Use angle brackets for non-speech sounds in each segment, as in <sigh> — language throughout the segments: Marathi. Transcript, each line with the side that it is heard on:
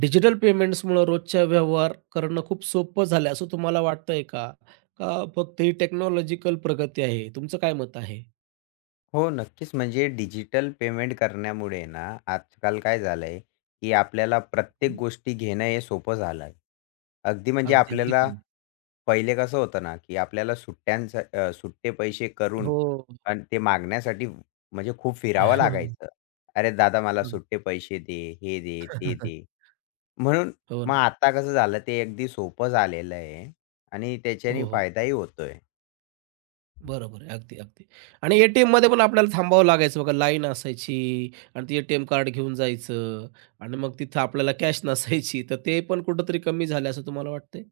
right: डिजिटल पेमेंट्समुळं रोजच्या व्यवहार करणं खूप सोपं झालं असं तुम्हाला वाटतंय का? का फक्त ही टेक्नॉलॉजिकल प्रगती आहे? तुमचं काय मत आहे?
left: हो, नक्कीच. म्हणजे डिजिटल पेमेंट करण्यामुळे ना, आजकाल काय झालंय, की आपल्याला प्रत्येक
right: हं.
left: गोष्टी घेणं हे सोपं झालं. अगदी म्हणजे
right: अगदी, अगदी
left: आपल्याला
right: खरं आहे.
left: पहिले कसं होतं ना, की आपल्याला सुट्टे पैसे करून
right: हो,
left: आणि ते मागण्यासाठी म्हणजे खूप फिरावं लागायचं.
right: <laughs>
left: "अरे दादा, मला
right: हो, हो.
left: सुट्टे पैसे दे, हे दे, ते दे." म्हणून
right: हो
left: मग
right: ना.
left: आता कसं झालं, ते अगदी सोपं झालेलं आहे आणि त्याच्याने
right: हो, हो.
left: फायदाही होतोय.
right: बरोबर आहे. अगदी, अगदी. आणि एटीएममध्ये पण आपल्याला थांबावं लागायचं बघा. लाईन असायची आणि ते एटीएम कार्ड घेऊन जायचं आणि मग तिथं आपल्याला कॅश नसायची. तर ते पण कुठेतरी कमी झालं असं तुम्हाला वाटतंय?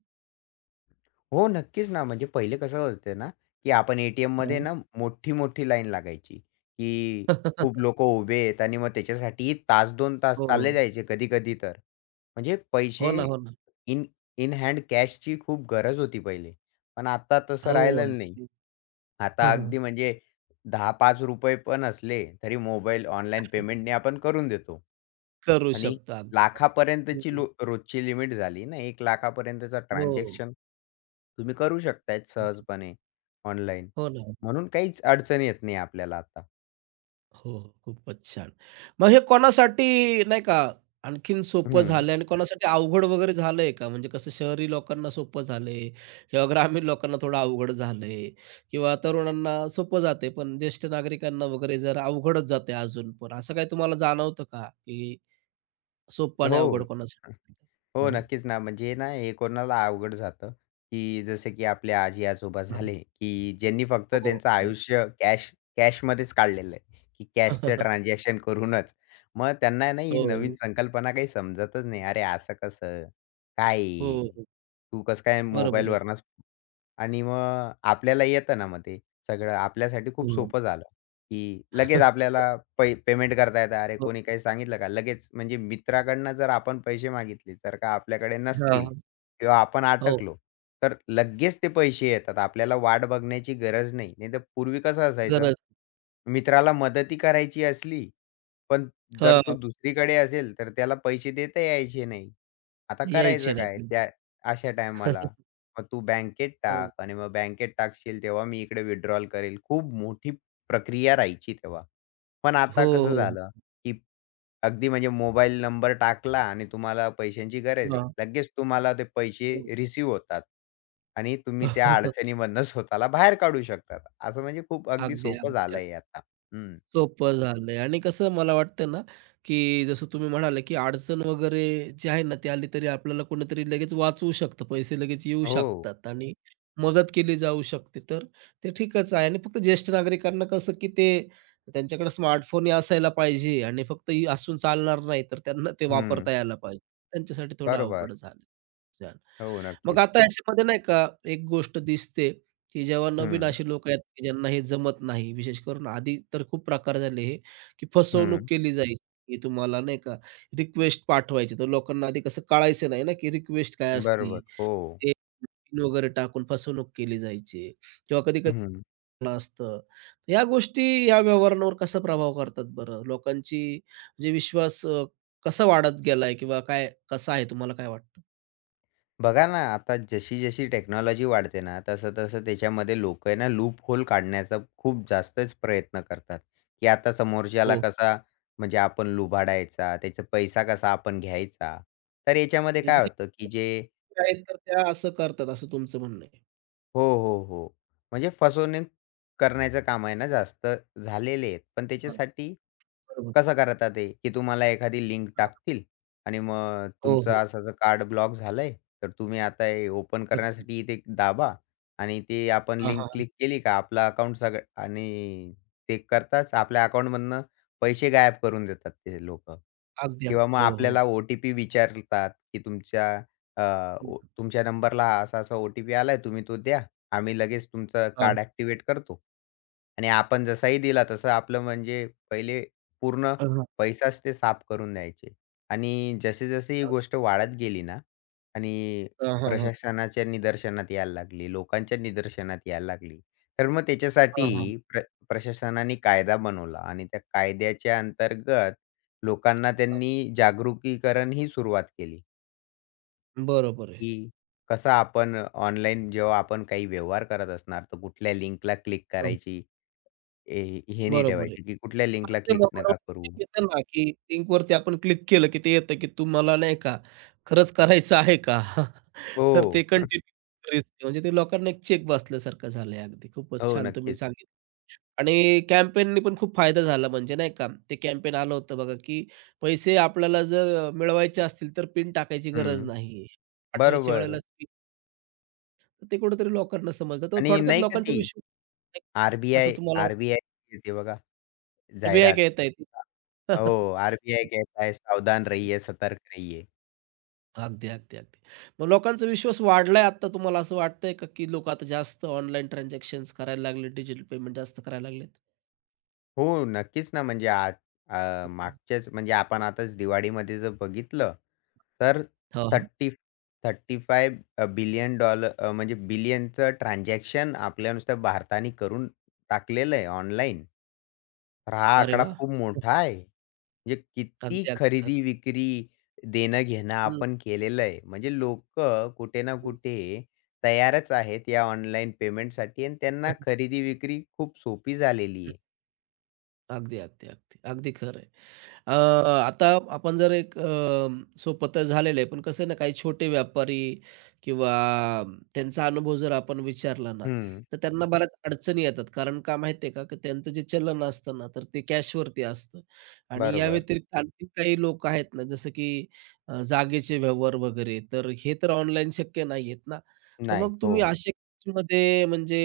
left: हो, नक्कीच ना. म्हणजे पहिले कसं व्हायचं ना, की आपण ए-टी-एममध्ये
right: हं.
left: ना मोठी-मोठी लाईन लागायची, की खूप
right: <laughs>
left: लोकं उभे आहेत आणि मग त्याच्यासाठी तास दोन तास चालले
right: हो.
left: जायचे कधी-कधी तर. म्हणजे
right: हो
left: पैसे
right: ना, हो ना.
left: इन इन हँड कॅशची खूप गरज होती पहिले. पण आता तसं
right: हो.
left: राहिलेलं नाही.
right: अगदी.
left: आता अगदी
right: <laughs>
left: म्हणजे 10 ₹5 पण असले तरी मोबाईल ऑनलाईन पेमेंटने आपण करून देतो.
right: करू
left: आणि
right: शकता. अगदी खरं आहे.
left: लाखापर्यंतची
right: हं,
left: रोजची लिमिट झाली ना, 1,00,000 पर्यंतचं
right: हो.
left: ट्रान्झॅक्शन तुम्ही करू शकताय सहजपणे ऑनलाईन.
right: हो ना. हो,
left: म्हणून काहीच अडचण येत नाही आपल्याला आता.
right: हो. खूपच छान. मग हे कोणासाठी नाही का आणखीन सोपं
left: हं.
right: झालं आणि कोणासाठी अवघड वगैरे झालंय का? म्हणजे कसं शहरी लोकांना सोपं झालंय किंवा ग्रामीण लोकांना थोडं अवघड झालंय किंवा तरुणांना सोपं जाते, पण ज्येष्ठ नागरिकांना वगैरे जरा अवघडच जाते अजून पण. असं काही तुम्हाला जाणवतं का, की सोपं आणि
left: हो.
right: अवघड कोणासाठी?
left: हो,
right: हां,
left: नक्कीच ना. म्हणजे ना हे कोणाला अवघड जातं, की जसं की आपले आजी-आजोबा
right: हां.
left: झाले, की ज्यांनी फक्त
right: हो.
left: त्यांचं आयुष्य कॅशमध्येच काढलेलं आहे, की कॅशचं
right: <laughs>
left: ट्रान्झॅक्शन करूनच. मग त्यांना ना ही
right: हो,
left: नवीन
right: हो,
left: संकल्पना काही समजतच नाही. अरे असं कसं? काय आहे?
right: हो.
left: तू कसं काय
right: बरोबर आहे.
left: मोबाईलवरूनच आणि मग आपल्याला येतं ना मग ते सगळं आपल्यासाठी खूप
right: हं.
left: सोपं झालं, की लगेच
right: <laughs>
left: आपल्याला पेमेंट करता येतं. अरे, कोणी काही सांगितलं का? लगेच म्हणजे मित्राकडनं जर आपण पैसे मागितले, जर का आपल्याकडे
right: हां,
left: नसतील
right: हां.
left: किंवा आपण
right: हो,
left: अटकलो, तर लगेच ते पैसे येतात. आपल्याला वाट बघण्याची गरज नाही. नाहीतर पूर्वी कसं असायचं,
right: गरज
left: मित्राला मदती करायची असली, पण जर तो
right: हां,
left: दुसरीकडे असेल, तर त्याला पैसे देता यायचे नाही. आता
right: यायचे
left: करायचं काय
right: नाहीत.
left: त्या अशा टायमाला?
right: <laughs>
left: मग तू बँकेत
right: हो,
left: टाक आणि मग बँकेत टाकशील तेव्हा मी इकडे विड्रॉल करेल. खूप मोठी प्रक्रिया राहायची तेव्हा. पण
right: हो,
left: आता कसं
right: हो.
left: झालं, की अगदी म्हणजे मोबाईल नंबर टाकला आणि तुम्हाला पैशांची गरज आहे.
right: हां,
left: लगेच तुम्हाला ते पैसे
right: हो.
left: रिसीव होतात आणि तुम्ही त्या
right: <laughs>
left: अडचणीमधनं स्वतःला बाहेर काढू शकतात. असं म्हणजे खूप अगदी
right: अगदी,
left: सोपं
right: अगदी, अगदी.
left: झालं आता. हं.
right: सोपं झालंय आणि कसं मला वाटतं ना, की जसं तुम्ही म्हणाले, की अडचण वगैरे जी आहे ना, ती आली तरी आपल्याला कोणीतरी लगेच वाचवू शकतं, पैसे लगेच येऊ
left: हो.
right: शकतात आणि मदत केली जाऊ शकते. तर ते ठीकच आहे आणि फक्त ज्येष्ठ नागरिकांना कसं, की ते त्यांच्याकडे स्मार्टफोन असायला पाहिजे आणि फक्त ही असून चालणार नाही, तर त्यांना ते
left: हं.
right: वापरता यायला पाहिजे. त्यांच्यासाठी थोडं
left: बरोबर.
right: अवघड झालं.
left: हो,
right: मग
left: नक्कीच.
right: आता याच्यामध्ये नाही का एक गोष्ट दिसते, की जेव्हा नवीन
left: हं.
right: अशी लोकं आहेत, की ज्यांना हे जमत नाही. विशेष करून आधी तर खूप प्रकार झाले हे, की फसवणूक
left: हं.
right: केली जायची. की तुम्हाला नाही का रिक्वेस्ट पाठवायची, तर लोकांना आधी कसं कळायचं नाही ना, की रिक्वेस्ट काय असती.
left: बरोबर. हो.
right: ते पिन वगैरे टाकून फसवणूक केली जायची किंवा कधी-कधी
left: हं.
right: असतं. या गोष्टी या व्यवहारांवर कसा प्रभाव करतात बरं? लोकांची म्हणजे विश्वास कसा वाढत गेलाय किंवा काय कसा आहे तुम्हाला काय वाटतं?
left: बघा ना, आता जशी-जशी टेक्नॉलॉजी वाढते ना, तसं-तसं त्याच्यामध्ये लोकं आहे ना लूप होल काढण्याचा खूप जास्तच प्रयत्न करतात, की आता
right: हो.
left: समोरच्याला कसा म्हणजे आपण लुबाडायचा, त्याचा पैसा कसा आपण घ्यायचा. तर याच्यामध्ये
right: म्हणजे
left: काय
right: जे
left: होतं, की
right: आहेत तर त्या असं करतात असं तुमचं म्हणणं आहे.
left: हो, हो, हो. म्हणजे फसवणूक करण्याचं काम आहे ना जास्त झालेले आहेत. पण
right: हां,
left: त्याच्यासाठी
right: बरोबर.
left: कसं करतात ते, की तुम्हाला एखादी लिंक
right: हां.
left: टाकतील आणि मग
right: हो,
left: तुमचं
right: हो.
left: असं-असं कार्ड ब्लॉक झालंय, तर तुम्ही आता हे ओपन
right: अच्छा.
left: करण्यासाठी इथे दाबा आणि ते आपण
right: हां, हां,
left: लिंक
right: हां.
left: क्लिक केली का आपलं अकाउंट सगळं आणि ते करताच आपल्या अकाउंटमधनं पैसे गायब करून देतात ते लोकं.
right: अगदी,
left: किंवा
right: अगदी.
left: मग
right: हो, हो.
left: आपल्याला ओ-टी-पी विचारतात, की अ,
right: हं.
left: तुमच्या नंबरला असा-असा ओ-टी-पी आलाय, तुम्ही तो द्या. आम्ही लगेच तुमचं
right: हां.
left: कार्ड ॲक्टिव्हेट करतो. आणि आपण जसाही दिला तसं आपलं म्हणजे पहिले पूर्ण
right: हां, हां.
left: पैसाच ते साफ करून द्यायचे. आणि जशी ही गोष्ट वाढत गेली ना आणि
right: हां, हां, हां.
left: प्रशासनाच्या निदर्शनात यायला लागली, लोकांच्या निदर्शनात यायला लागली. तर मग त्याच्यासाठी
right: हां, हां,
left: प्र प्रशासनाने कायदा बनवला आणि त्या कायद्याच्या अंतर्गत लोकांना
right: हां.
left: त्यांनी जागृतीकरण ही सुरुवात केली.
right: बरोबर आहे.
left: की कसं आपण ऑनलाईन जेव्हा आपण काही व्यवहार करत असणार, तर कुठल्या लिंकला क्लिक
right: हं.
left: करायची, हे हे नाही
right: बरोबर आहे.
left: ठेवायची, की कुठल्या
right: हां,
left: लिंकला
right: ते
left: क्लिक
right: बरोबर
left: नका करू.
right: येतं ना, की लिंकवरती आपण क्लिक केलं, की ते येतं, की तुम्हाला नाही का खरंच करायचं आहे का? <laughs> तर ते
left: हो. <laughs>
right: कंटिन्यू म्हणजे ते लोकांना एक चेक बसल्यासारखं झालंय अगदी. खूपच
left: हो,
right: छान तुम्ही
left: नक्कीच.
right: सांगितलं. आणि कॅम्पेननी पण खूप फायदा झाला म्हणजे नाही का, ते कॅम्पेन आलं होतं बघा, की पैसे आपल्याला जर मिळवायचे असतील तर पिन टाकायची गरज
left: हं.
right: नाही. पाठवायच्या
left: बरोबर.
right: वेळेलाच पिन ते कुठेतरी लोकांना समजलं. तर
left: आणि
right: थोडक्यात
left: नाही का
right: लोकांचा
left: ती
right: विश्वास नाही असं
left: आर-बी-आय,
right: तुम्हाला
left: आर-बी-आय येते बघा
right: वाटतं बी आय
left: जाहिरात.
right: का येता येते?
left: हो,
right: <laughs>
left: आर कहता है सावधान रहिए, सतर्क रहिए.
right: अगदी, अगदी, अगदी. मग लोकांचा विश्वास वाढलाय आता तुम्हाला असं वाटतंय का, की लोकं आता जास्त ऑनलाईन ट्रान्झॅक्शन्स करायला लागले, डिजिटल पेमेंट जास्त करायला लागलेत?
left: हो, नक्कीच ना. म्हणजे
right: हम्म.
left: मागच्याच म्हणजे आपण आताच दिवाळीमध्ये जर बघितलं, तर
right: हो, हो.
left: 30-35 बिलियन म्हणजे बिलियनचं ट्रान्झॅक्शन आपल्या नुसत्या भारताने करून टाकलेलं आहे ऑनलाईन. तर हा
right: अरे
left: आकडा
right: वाह!
left: खूप मोठा आहे. म्हणजे किती
right: अगदी, अगदी खरं आहे.
left: खरेदी-विक्री, देणं-घेणं
right: हं.
left: आपण केलेलं आहे. म्हणजे लोकं कुठे ना कुठे तयारच आहेत या ऑनलाईन पेमेंटसाठी आणि त्यांना खरेदी-विक्री खूप सोपी झालेली आहे.
right: अगदी, अगदी, अगदी. अगदी खरं आहे. अ, आता आपण जर एक सोपं तर झालेलं आहे, पण कसं आहे ना, काही छोटे व्यापारी किंवा त्यांचा अनुभव जर आपण विचारला ना,
left: हं,
right: तर त्यांना बऱ्याच अडचणी येतात. कारण का माहिती आहे का, की त्यांचं जे चलन असतं ना, तर ते कॅशवरती असतं आणि या
left: बरोबर.
right: व्यतिरिक्त आणखी काही लोक आहेत ना, जसं की जागेचे व्यवहार वगैरे, तर हे तर ऑनलाईन शक्य नाही आहेत ना. तर
left: नाही.
right: मग
left: हो.
right: तुम्ही अशा केसमध्ये म्हणजे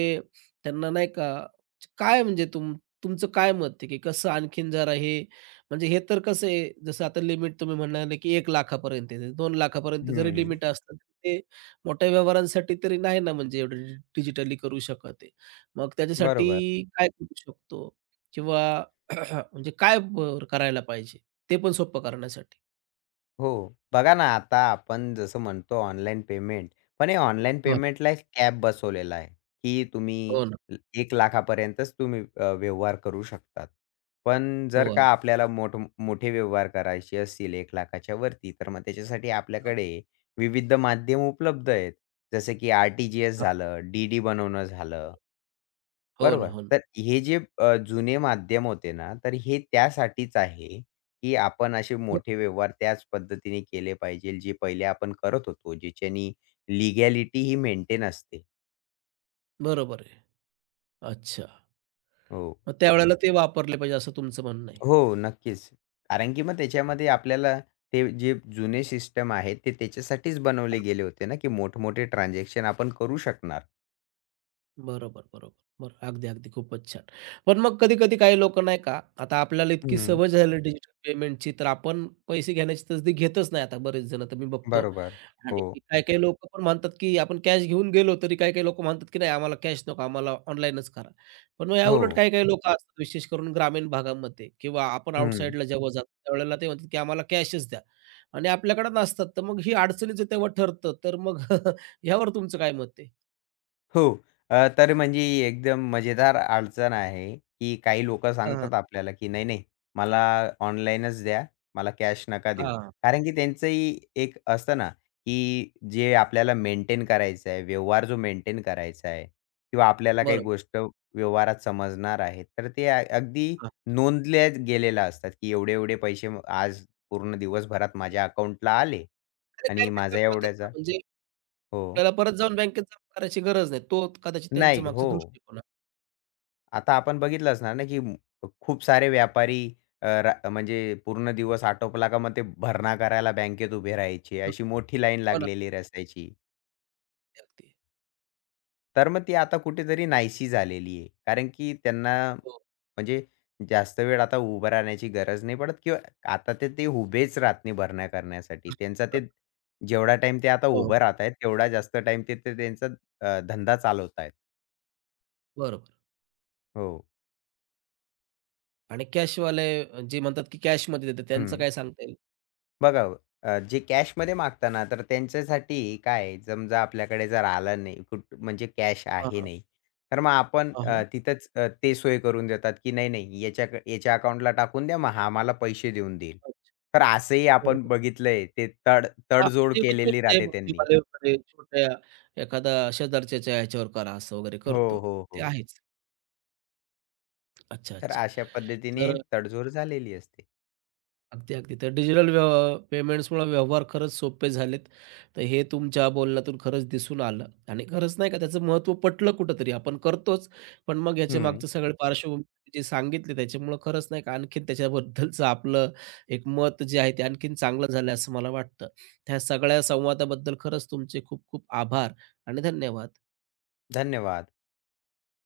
right: त्यांना नाही का काय म्हणजे तुमचं काय मत आहे, की कसं आणखीन जरा हे म्हणजे हे तर कसं आहे, जसं आता लिमिट तुम्ही म्हणाले, की 1 लाखापर्यंत आहे. 2 लाखापर्यंत जरी
left: हं.
right: लिमिट असलं, तरी ते मोठ्या व्यवहारांसाठी तरी नाही ना म्हणजे एवढं डिजिटली करू शकत आहे. मग
left: बरोबर.
right: त्याच्यासाठी काय करू शकतो? किंवा <clears throat> म्हणजे काय करायला पाहिजे? ते पण सोपं करण्यासाठी?
left: हो. बघा ना, आता आपण जसं म्हणतो ऑनलाईन पेमेंट, पण हे ऑनलाईन
right: हो.
left: पेमेंटला एक कॅप बसवलेला आहे, की तुम्ही
right: हो ना.
left: 1,00,000पर्यंतच व्यवहार करू शकतात. पण जर
right: हो.
left: का आपल्याला मोठे व्यवहार करायचे असतील 1,00,000च्या वरती, तर मग त्याच्यासाठी
right: अग-
left: आपल्याकडे विविध माध्यम उपलब्ध आहेत. जसं की आर-टी-जी-एस
right: अग-
left: झालं, डी-डी बनवणं झालं.
right: हो ना,
left: बरोबर.
right: हो ना.
left: तर हे जुने माध्यम होते ना, तर हे त्यासाठीच आहे, की आपण असे
right: ब-
left: मोठे व्यवहार त्याच पद्धतीने केले पाहिजे, जे पहिले आपण करत होतो, ज्याच्यानी लिगॅलिटी ही मेंटेन असते.
right: बरोबर आहे. अच्छा.
left: हो.
right: मग त्यावेळेला ते वापरले पाहिजे असं तुमचं म्हणणं आहे.
left: हो, नक्कीच. कारण की मग त्याच्यामध्ये आपल्याला ते जे जुने सिस्टम आहेत, ते त्याच्यासाठीच बनवले गेले होते ना, की मोठमोठे ट्रान्झॅक्शन आपण करू शकणार.
right: बरोबर, बरोबर. बरं. अगदी, अगदी. खूपच छान. पण मग कधी-कधी काही लोकं नाही का, आता आपल्याला इतकी
left: हं,
right: सवय झाली डिजिटल पेमेंटची, तर आपण पैसे घेण्याची तसदी घेतच नाही आता बरेच जण तर मी बघतो.
left: बरोबर. हो.
right: आणि काही-काही लोकं पण म्हणतात, की आपण कॅश घेऊन गेलो, तरी काही-काही लोकं म्हणतात, की नाही आम्हाला कॅश नको, आम्हाला ऑनलाईनच करा. पण मग याउलट
left: हो.
right: काही-काही लोकं असतात, विशेष करून ग्रामीण भागामध्ये किंवा आपण
left: हं.
right: आउटसाइडला जेव्हा जातो, त्यावेळेला ते म्हणतात, की आम्हाला कॅशच द्या. आणि आपल्याकडे नसतात, तर मग ही अडचणीचं तेव्हा ठरतं. तर मग <laughs> यावर तुमचं काय मत आहे?
left: हो. तर म्हणजे ही एकदम मजेदार अडचण आहे, की काही लोकं
right: हां, हां.
left: सांगतात आपल्याला, की "नाही, नाही, मला ऑनलाईनच द्या. मला कॅश नका देऊ." कारण की त्यांचंही एक असतं ना, की जे आपल्याला मेंटेन करायचं आहे, व्यवहार जो मेंटेन करायचा आहे किंवा आपल्याला काही
right: बरोबर.
left: गोष्ट व्यवहारात समजणार आहे, तर ते अगदी
right: हां.
left: नोंदल्या गेलेल्या असतात, की एवढे-एवढे पैसे आज पूर्ण दिवसभरात माझ्या अकाउंटला आले
right: ते
left: आणि
right: बँकेत
left: माझा
right: जमा होतात ना,
left: एवढ्याचा.
right: म्हणजे
left: हो.
right: आपल्याला परत जाऊन बँकेत जमा करायची गरज नाही. तो कदाचित त्यांचा
left: नाही.
right: मागचा
left: हो.
right: दृष्टिकोन
left: आता आपण बघितलं असणार ना, की खूप सारे व्यापारी अ, रा म्हणजे पूर्ण दिवस आटोपला का मग ते भरणा करायला बँकेत उभे राहायचे.
right: आहे.
left: अशी मोठी लाईन
right: हो ना,
left: लागलेली रस्त्याची.
right: अगदी,
left: तर मग ती आता कुठेतरी नाहीशी झालेली आहे. कारण की त्यांना
right: हो.
left: म्हणजे जास्त वेळ आता उभं राहण्याची गरज नाही पडत किंवा आता तर ते उभेच राहत नाही भरणा करण्यासाठी. त्यांचा ते जेवढा टाईम ते आता
right: हो,
left: उभं राहत आहेत, तेवढा जास्त टाईम ते ते धंदा चालवत आहेत.
right: बरोबर.
left: हो.
right: आणि कॅशवाले जे म्हणतात, की कॅशमध्ये देतात त्यांचं
left: हं.
right: काय सांगता येईल?
left: बघा, जे कॅशमध्ये मागता ना, तर त्यांच्यासाठी काय आहे, समजा आपल्याकडे जर आलं नाही, म्हणजे कॅश
right: हां,
left: आहे
right: हां.
left: नाही, तर मग आपण
right: हां,
left: अ,
right: हां.
left: तिथंच ते सोय करून देतात, की नाही, नाही याच्या अकाउंटला टाकून द्या, मग हा आम्हाला पैसे देऊन देईल.
right: अच्छा,
left: तर असंही आपण
right: बरोबर.
left: बघितलंय, ते
right: हां,
left: तडजोड
right: ते म्हणतात
left: केलेली
right: ते
left: राहते त्यांनी.
right: बुद्धिवाले वगैरे छोट्या एखादा शेजारच्याच्या ह्याच्यावर करा असं वगैरे
left: हो,
right: करतो.
left: हो,
right: ते
left: हो.
right: आहेच. अच्छा,
left: तर
right: अच्छा.
left: अशा पद्धतीने
right: तर
left: तडजोड झालेली असते.
right: अगदी, अगदी. तर डिजिटल पेमेंट्समुळे व्यवहार खरंच सोपे झालेत. तर हे तुमच्या बोलण्यातून खरंच दिसून आलं आणि खरंच नाही का त्याचं महत्त्व पटलं कुठेतरी. आपण करतोच, पण मग याच्या
left: हं.
right: मागचं सगळं पार्श्वभूमी जे सांगितली त्याच्यामुळं खरंच नाही का आणखीन त्याच्याबद्दलचं आपलं एक मत जे आहे ते आणखीन चांगलं झालं असं मला वाटतं. त्या सगळ्या संवादाबद्दल खरंच तुमचे खूप खूप आभार आणि धन्यवाद.
left: धन्यवाद.